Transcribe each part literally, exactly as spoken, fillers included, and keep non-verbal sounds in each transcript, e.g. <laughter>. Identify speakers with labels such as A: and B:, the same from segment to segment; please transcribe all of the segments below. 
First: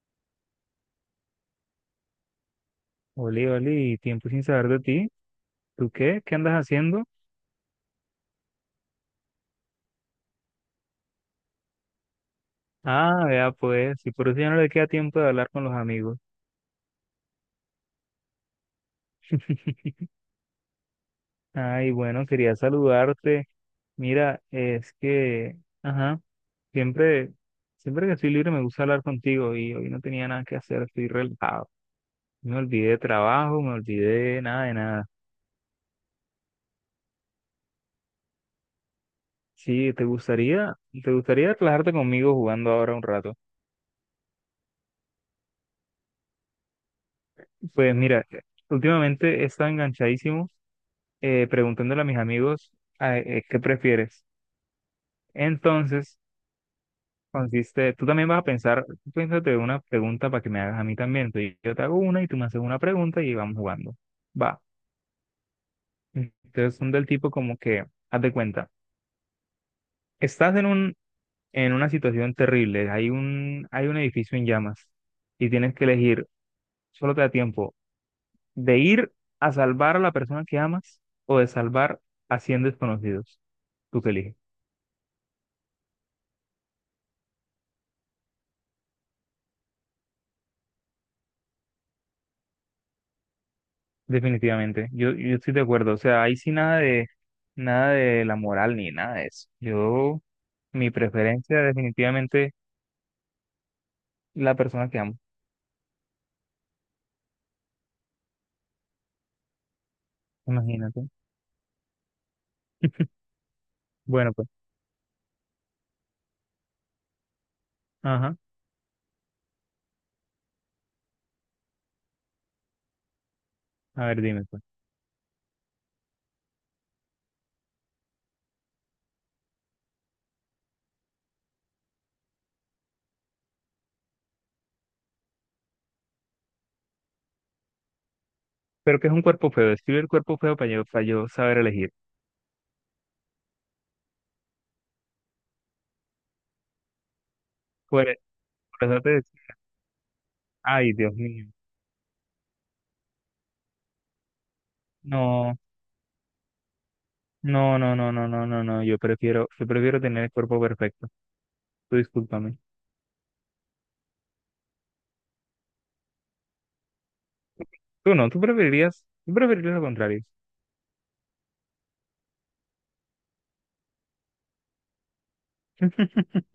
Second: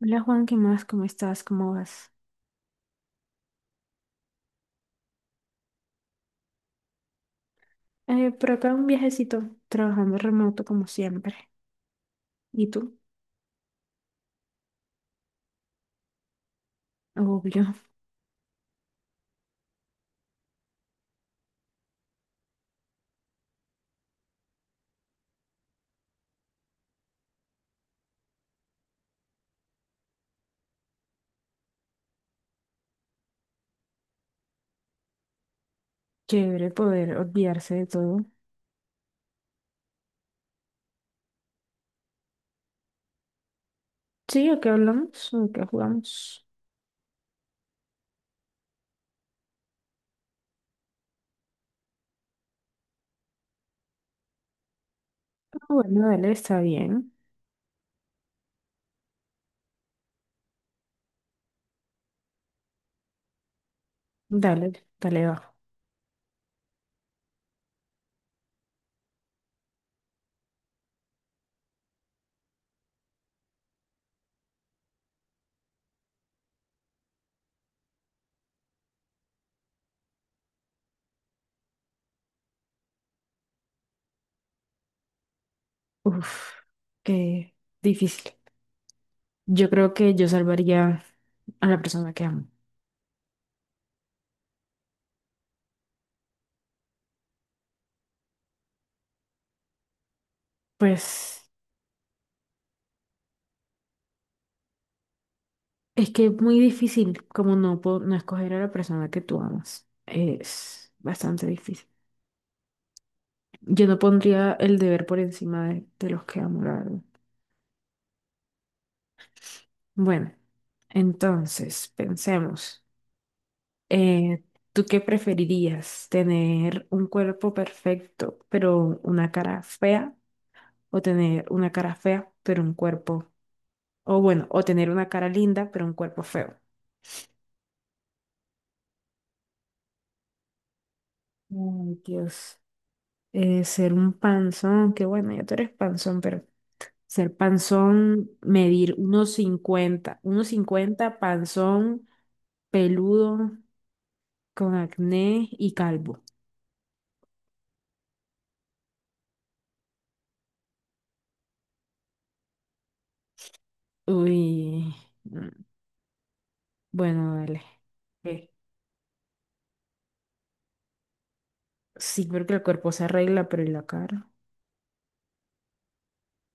A: Hola Juan, ¿qué más? ¿Cómo estás? ¿Cómo vas?
B: Oli, Oli, tiempo sin saber de ti. ¿Tú qué? ¿Qué andas haciendo?
A: Eh, por acá un viajecito, trabajando remoto como siempre. ¿Y tú?
B: Ah, vea pues, y por eso ya no le queda tiempo de hablar con los amigos.
A: Obvio.
B: <laughs> Ay, bueno, quería saludarte. Mira, es que, ajá, siempre, siempre que estoy libre me gusta hablar contigo y hoy no tenía nada que hacer, estoy relajado. Me olvidé de trabajo, me olvidé de nada de nada.
A: <laughs> Chévere poder olvidarse de todo.
B: Sí, ¿te gustaría, te gustaría relajarte conmigo jugando ahora un rato?
A: Sí, ¿a qué hablamos? ¿A qué jugamos?
B: Pues mira, últimamente he estado enganchadísimo eh, preguntándole a mis amigos ah, eh, qué prefieres.
A: Ah, bueno,
B: Entonces,
A: dale, está bien.
B: consiste, tú también vas a pensar, tú piénsate una pregunta para que me hagas a mí también. Entonces, yo te hago una y tú me haces una pregunta y vamos jugando. Va.
A: Dale, dale, va.
B: Entonces, son del tipo como que, haz de cuenta, estás en un, en una situación terrible, hay un, hay un edificio en llamas y tienes que elegir, solo te da tiempo, de ir a salvar a la persona que amas o de salvar a cien desconocidos. ¿Tú que eliges?
A: Uf, qué difícil. Yo creo que yo salvaría a la persona que amo.
B: Definitivamente, yo, yo estoy de acuerdo, o sea, ahí sí nada de nada de la moral ni nada de eso. Yo, mi
A: Pues
B: preferencia definitivamente la persona que amo,
A: es que es muy difícil como no, po- no escoger a la persona que tú amas. Es
B: imagínate.
A: bastante difícil. Yo no
B: Bueno, pues,
A: pondría el deber por encima de, de los que amo, la verdad.
B: ajá,
A: Bueno, entonces, pensemos.
B: a ver,
A: Eh,
B: dime pues.
A: ¿tú qué preferirías? ¿Tener un cuerpo perfecto, pero una cara fea? ¿O tener una cara fea, pero un cuerpo? O bueno, o tener una cara linda, pero un cuerpo feo?
B: Pero que es un cuerpo feo, escribe el cuerpo feo para yo, para yo, saber elegir.
A: Ay, Dios. eh, ser un panzón, que bueno, ya tú eres panzón, pero ser
B: Por,
A: panzón,
B: por
A: medir
B: eso te
A: unos
B: decía,
A: cincuenta unos
B: ay, Dios
A: cincuenta
B: mío.
A: panzón, peludo, con acné
B: No,
A: y calvo.
B: no, no, no, no, no, no, no, yo prefiero, yo prefiero tener el cuerpo perfecto. Tú discúlpame.
A: Uy, mm, bueno, dale.
B: Tú no, tú
A: Eh,
B: preferirías, tú preferirías lo contrario.
A: sí, porque el cuerpo se arregla, pero ¿y la cara?
B: <laughs>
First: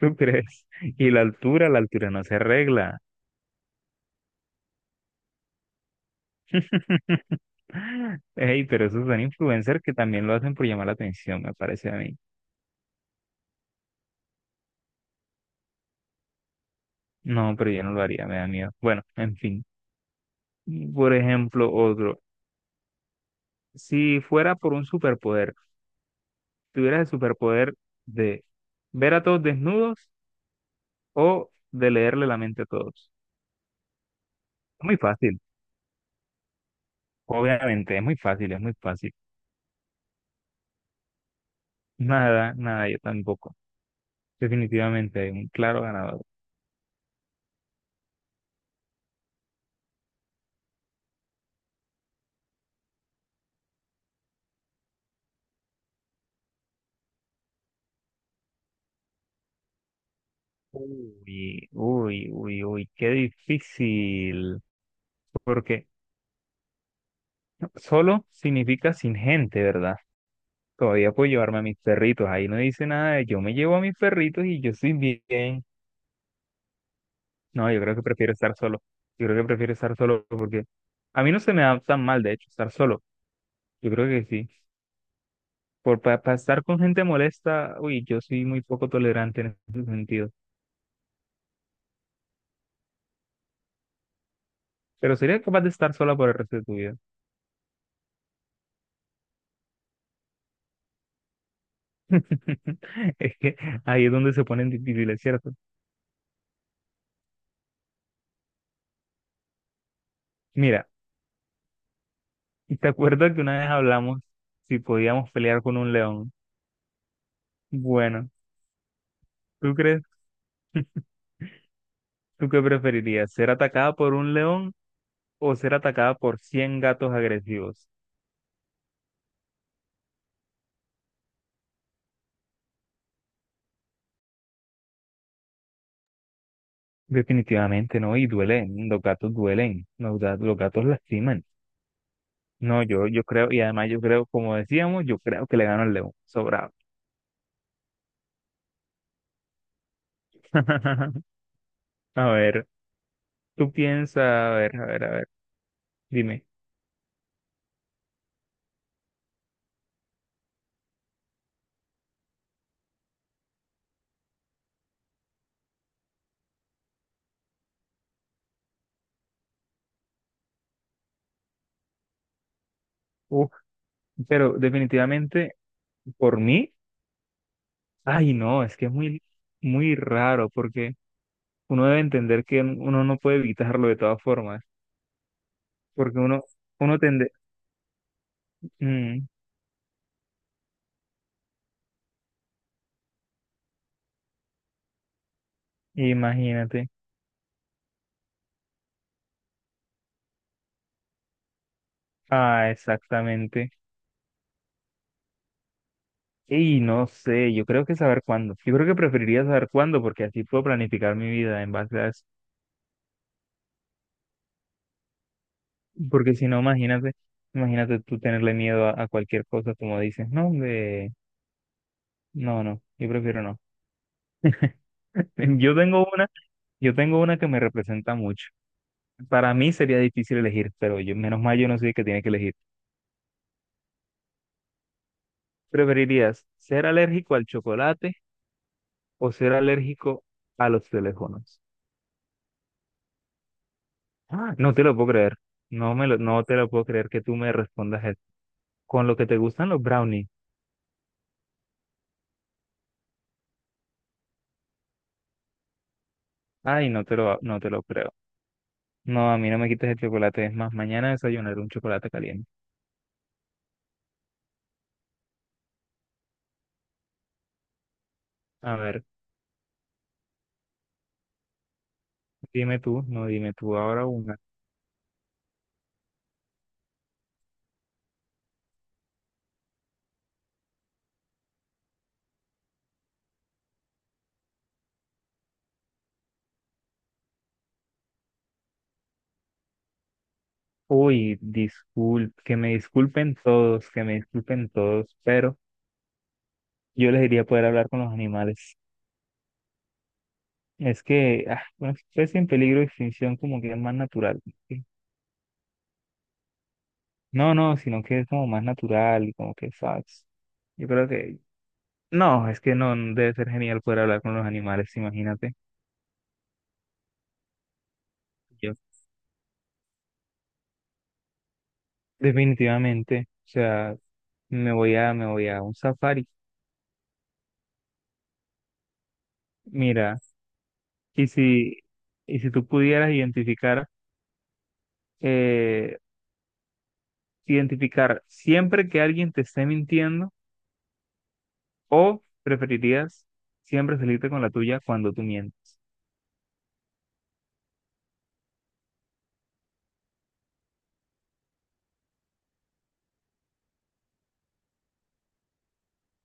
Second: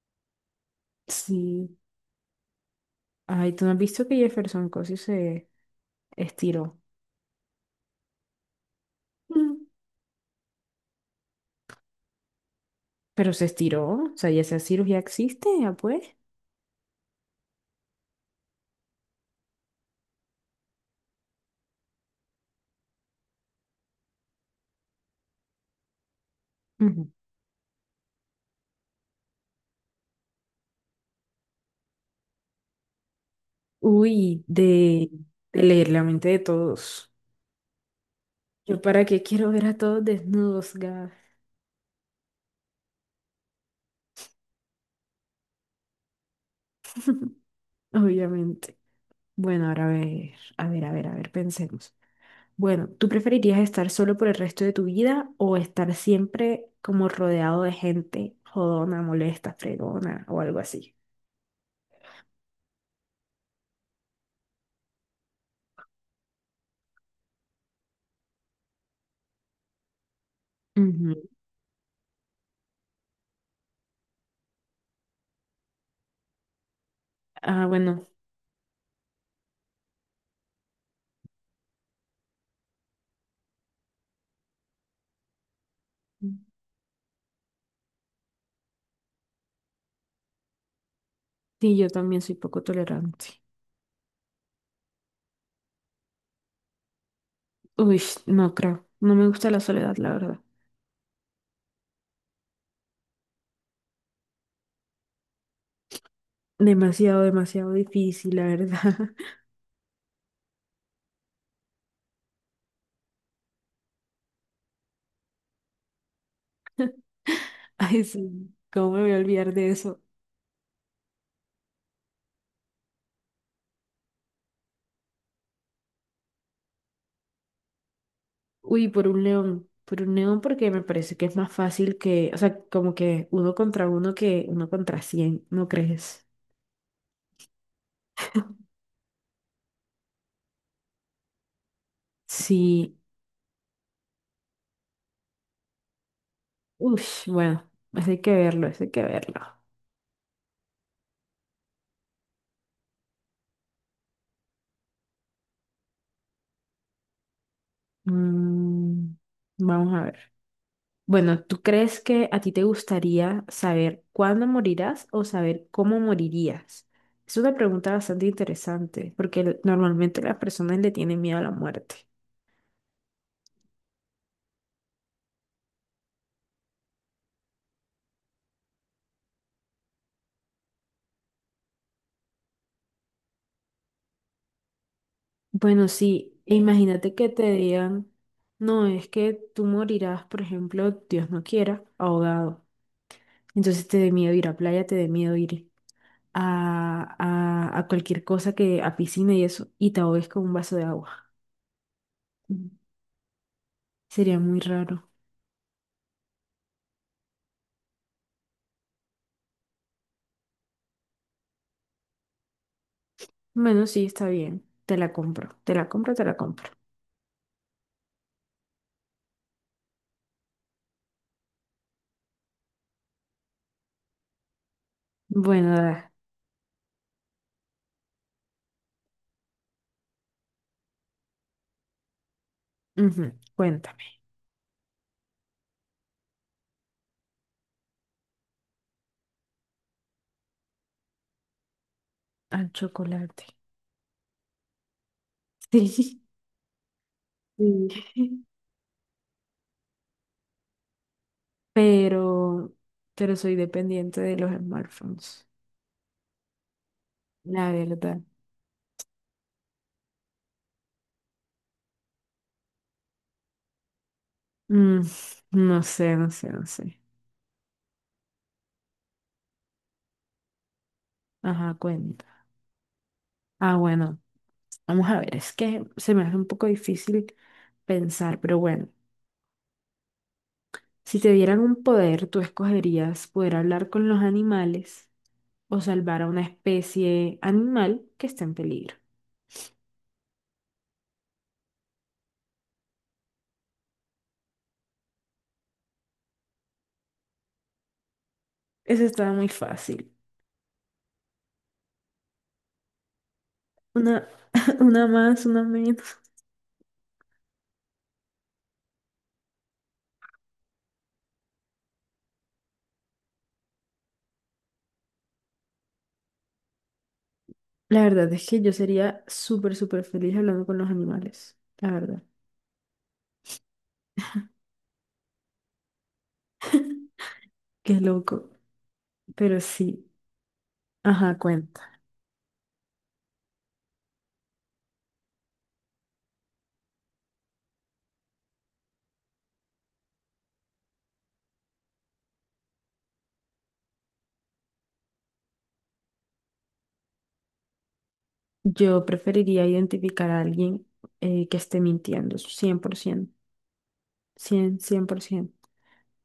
B: ¿Tú crees? Y la altura,
A: Sí.
B: la altura no se arregla.
A: Ay, ¿tú no has visto que Jefferson Cosio se estiró?
B: <laughs> Ey, pero esos son
A: Mm.
B: influencers que también lo hacen por llamar la atención, me parece a mí.
A: Pero se estiró, o sea, ya esa cirugía existe, ya pues.
B: No, pero yo no lo haría, me da miedo. Bueno, en fin. Por ejemplo, otro. Si fuera por un superpoder, tuvieras el superpoder de ver a todos desnudos o de leerle la mente a todos.
A: Uy,
B: Muy
A: de,
B: fácil,
A: de leer la mente de todos.
B: obviamente, es muy fácil, es muy
A: ¿Yo para
B: fácil.
A: qué quiero ver a todos desnudos, Gab?
B: Nada, nada, yo tampoco. Definitivamente, un claro ganador.
A: Obviamente. Bueno, ahora a ver, a ver, a ver, a ver, pensemos. Bueno, ¿tú preferirías estar solo por el resto de tu vida o estar siempre como rodeado de gente jodona, molesta, fregona o algo así?
B: Uy, uy, uy, uy, qué difícil. Porque solo significa sin gente, ¿verdad? Todavía
A: Ujú.
B: puedo llevarme a mis perritos. Ahí no dice nada de yo me llevo a mis perritos y yo estoy bien.
A: Ah,
B: No, yo creo que
A: bueno,
B: prefiero estar solo. Yo creo que prefiero estar solo porque a mí no se me da tan mal, de hecho, estar solo. Yo creo que sí. Por para estar con gente molesta, uy, yo soy muy poco tolerante en ese sentido.
A: sí, yo también soy poco tolerante.
B: Pero sería capaz de estar sola por el resto de tu vida.
A: Uy, no creo. No me gusta la soledad, la verdad.
B: <laughs> Es que ahí es donde se ponen difíciles, ¿cierto?
A: Demasiado, demasiado difícil, la verdad. <laughs>
B: Mira, ¿te acuerdas que una vez hablamos si podíamos pelear con un león?
A: <laughs> Ay,
B: Bueno,
A: sí, ¿cómo me voy a olvidar de
B: ¿tú
A: eso?
B: crees, tú qué preferirías? ¿Ser atacada por un león o ser atacada por cien gatos agresivos?
A: Uy, por un león, por un león porque me parece que es más fácil que, o sea, como que uno contra uno que uno contra cien, ¿no crees?
B: Definitivamente no, y duelen, los gatos duelen, los gatos, los gatos lastiman. No,
A: Sí,
B: yo, yo creo, y además yo creo, como decíamos, yo creo que le gano al león, sobrado.
A: uy, bueno, eso hay que verlo, eso hay que verlo.
B: <laughs> A ver, tú piensas, a ver, a ver, a ver, dime.
A: Mm, vamos a ver. Bueno, ¿tú crees que a ti te gustaría saber cuándo morirás o saber cómo morirías? Es una pregunta bastante interesante porque normalmente las personas le tienen miedo a la muerte.
B: Uf, pero definitivamente por mí, ay no, es que es muy, muy raro porque uno debe entender que uno no puede evitarlo de todas formas.
A: Bueno,
B: Porque
A: sí,
B: uno,
A: e
B: uno
A: imagínate que
B: tende,
A: te digan, no, es
B: mm,
A: que tú morirás, por ejemplo, Dios no quiera, ahogado. Entonces te dé miedo ir a playa, te dé miedo ir
B: imagínate,
A: a, a, a cualquier cosa que, a piscina y eso, y te ahogues con un vaso de agua.
B: ah,
A: Mm.
B: exactamente.
A: Sería muy raro.
B: Y no sé, yo creo que saber cuándo. Yo creo que preferiría saber cuándo, porque así puedo planificar mi vida en base a eso.
A: Bueno, sí, está bien. Te la compro, te la compro, te
B: Porque
A: la
B: si no,
A: compro.
B: imagínate, imagínate, tú tenerle miedo a, a cualquier cosa, como dices, no, de, no, no, yo prefiero no. <laughs> Yo
A: Bueno,
B: tengo
A: da-
B: una, yo tengo una que me representa mucho. Para mí sería difícil elegir, pero yo, menos mal yo no soy el que tiene que elegir.
A: ujú, cuéntame.
B: ¿Preferirías ser alérgico al chocolate o ser alérgico a los teléfonos?
A: Al chocolate.
B: Ah, no te lo puedo creer.
A: <laughs>
B: No me lo,
A: Sí.
B: no te lo puedo creer que tú me
A: Sí.
B: respondas eso. Con lo que te gustan los brownies.
A: Pero, pero soy dependiente de los smartphones.
B: Ay, no te lo, no te
A: La
B: lo creo.
A: verdad.
B: No, a mí no me quites el chocolate. Es más, mañana desayunaré un chocolate caliente.
A: Mm, no sé, no sé, no sé.
B: A ver,
A: Ajá, cuenta.
B: dime tú, no dime
A: Ah,
B: tú ahora
A: bueno,
B: una.
A: vamos a ver, es que se me hace un poco difícil pensar, pero bueno, si te dieran un poder, ¿tú escogerías poder hablar con los animales o salvar a una especie animal que está en peligro?
B: Uy, disculpe, que me disculpen todos, que me disculpen todos, pero yo les diría poder hablar con los animales.
A: Eso estaba muy fácil.
B: Es que ah, una especie en peligro de extinción como que es más
A: Una,
B: natural.
A: <laughs> una más, una menos.
B: No, no, sino que es como más natural y como que, ¿sabes? Yo creo que, no, es que no, no debe ser genial poder hablar con los animales, imagínate.
A: La verdad es que yo
B: Yo
A: sería súper, súper feliz hablando con los animales. La verdad.
B: definitivamente, o sea, me voy a, me voy a un safari.
A: <laughs> Qué loco. Pero sí.
B: Mira, y
A: Ajá,
B: si,
A: cuenta.
B: y si tú pudieras identificar, eh, identificar siempre que alguien te esté mintiendo, o preferirías siempre salirte con la tuya cuando tú mientes.
A: Yo preferiría identificar a alguien eh, que esté mintiendo, cien cien por ciento, cien cien por cien por ciento.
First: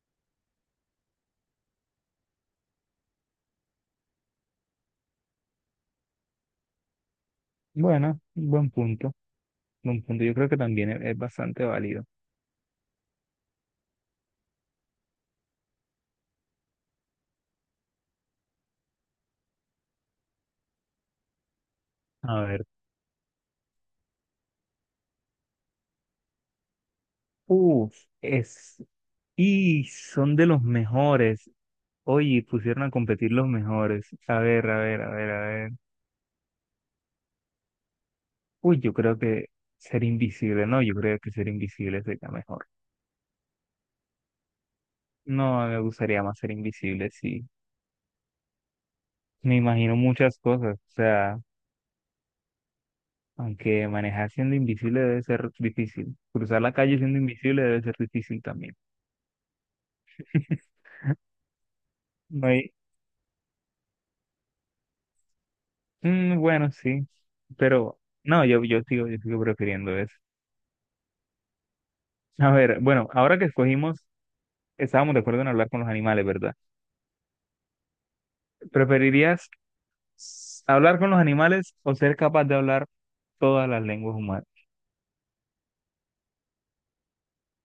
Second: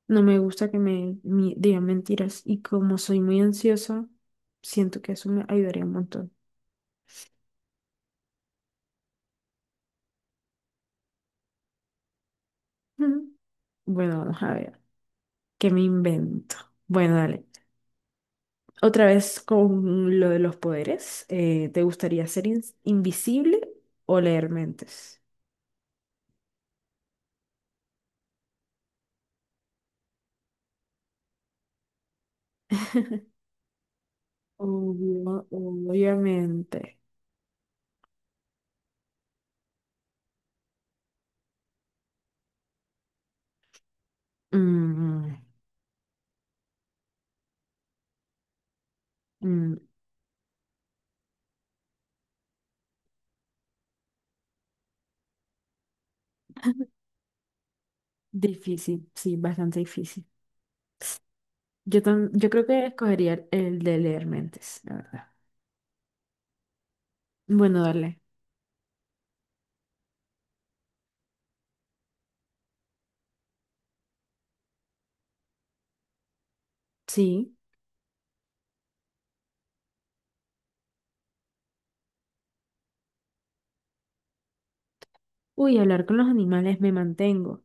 A: No me gusta que me mi- digan mentiras y como soy muy ansiosa, siento que eso me ayudaría un montón.
B: Bueno, buen punto, buen punto. Yo creo que también es es bastante válido.
A: Ujú. Bueno, vamos a ver, ¿qué me invento? Bueno, dale. Otra vez con lo de los poderes, eh, ¿te gustaría
B: A
A: ser in-
B: ver.
A: invisible o leer mentes?
B: Uf, es, y son de los mejores. Oye, pusieron a competir
A: <laughs>
B: los mejores. A ver, a ver, a ver, a
A: Obvio-
B: ver.
A: obviamente.
B: Uy, yo creo que ser invisible, no, yo creo que ser invisible sería mejor.
A: Mm,
B: No, me gustaría más ser invisible, sí. Me
A: mm,
B: imagino muchas cosas, o sea, aunque manejar siendo invisible debe ser difícil. Cruzar la calle siendo invisible debe ser difícil también.
A: Difícil, sí, bastante difícil.
B: <laughs>
A: Yo, tam-
B: No
A: yo creo
B: hay-
A: que escogería el de leer mentes, la verdad.
B: mm, bueno, sí,
A: Bueno,
B: pero
A: darle.
B: no, yo, yo sigo, yo sigo prefiriendo eso. A ver, bueno, ahora que escogimos. Estábamos de acuerdo en hablar con los animales, ¿verdad?
A: Sí.
B: ¿Preferirías s- hablar con los animales o ser capaz de hablar todas las lenguas humanas?
A: Uy, hablar con los animales me mantengo.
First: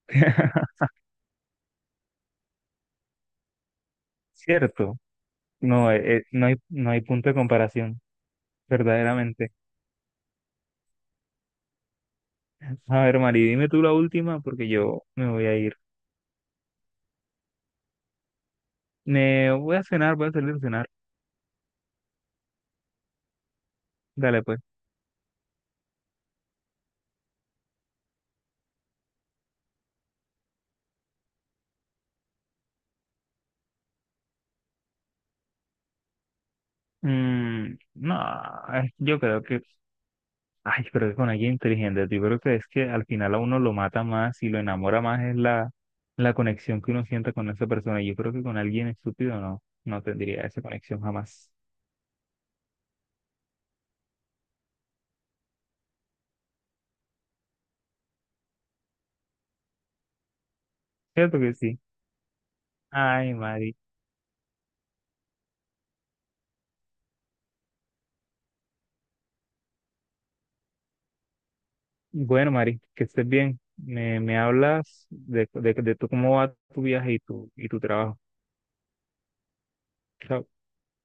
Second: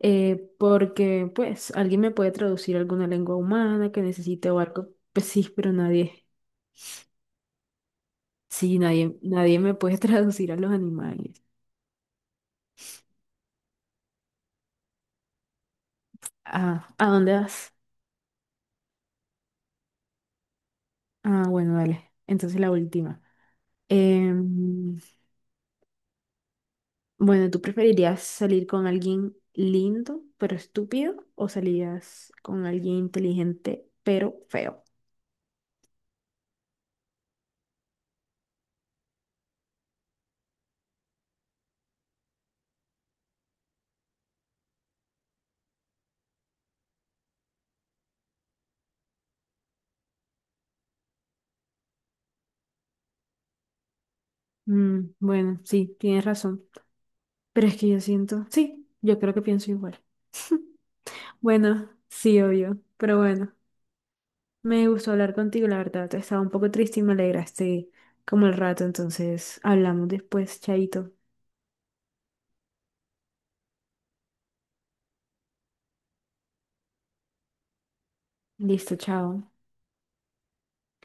A: Eh,
B: <laughs>
A: porque, pues, alguien me puede traducir alguna lengua humana que necesite o algo.
B: Cierto.
A: Pues sí, pero
B: No, eh, eh,
A: nadie.
B: no hay, no hay, punto de comparación,
A: Sí, nadie,
B: verdaderamente.
A: nadie me puede <laughs> traducir a los animales.
B: A ver, Mari, dime tú la última porque yo me voy a ir.
A: Ah, ¿a dónde vas?
B: Me voy a cenar, voy a salir a cenar.
A: Ah, bueno, dale. Entonces la última.
B: Dale, pues.
A: Em, Bueno, ¿tú preferirías salir con alguien lindo pero estúpido o salías con alguien inteligente pero feo?
B: Mm, no, eh, yo creo que. Ay, pero es con alguien inteligente. Yo creo que es que al final a uno lo mata más y lo enamora más es la, la, conexión que uno siente con esa persona. Yo creo que con alguien estúpido no, no tendría esa conexión jamás.
A: Mm, bueno, sí, tienes razón. Pero es que yo siento, sí, yo creo que pienso igual.
B: Cierto que sí.
A: Bueno, sí, obvio, pero
B: Ay,
A: bueno,
B: Mari.
A: me gustó hablar contigo, la verdad. Estaba un poco triste y me alegraste como el rato, entonces hablamos después, chaito.
B: Bueno, Mari, que estés bien. Me, me hablas de, de, de, tú, cómo va tu viaje y tu, y tu trabajo.
A: Listo, chao.
B: Chao.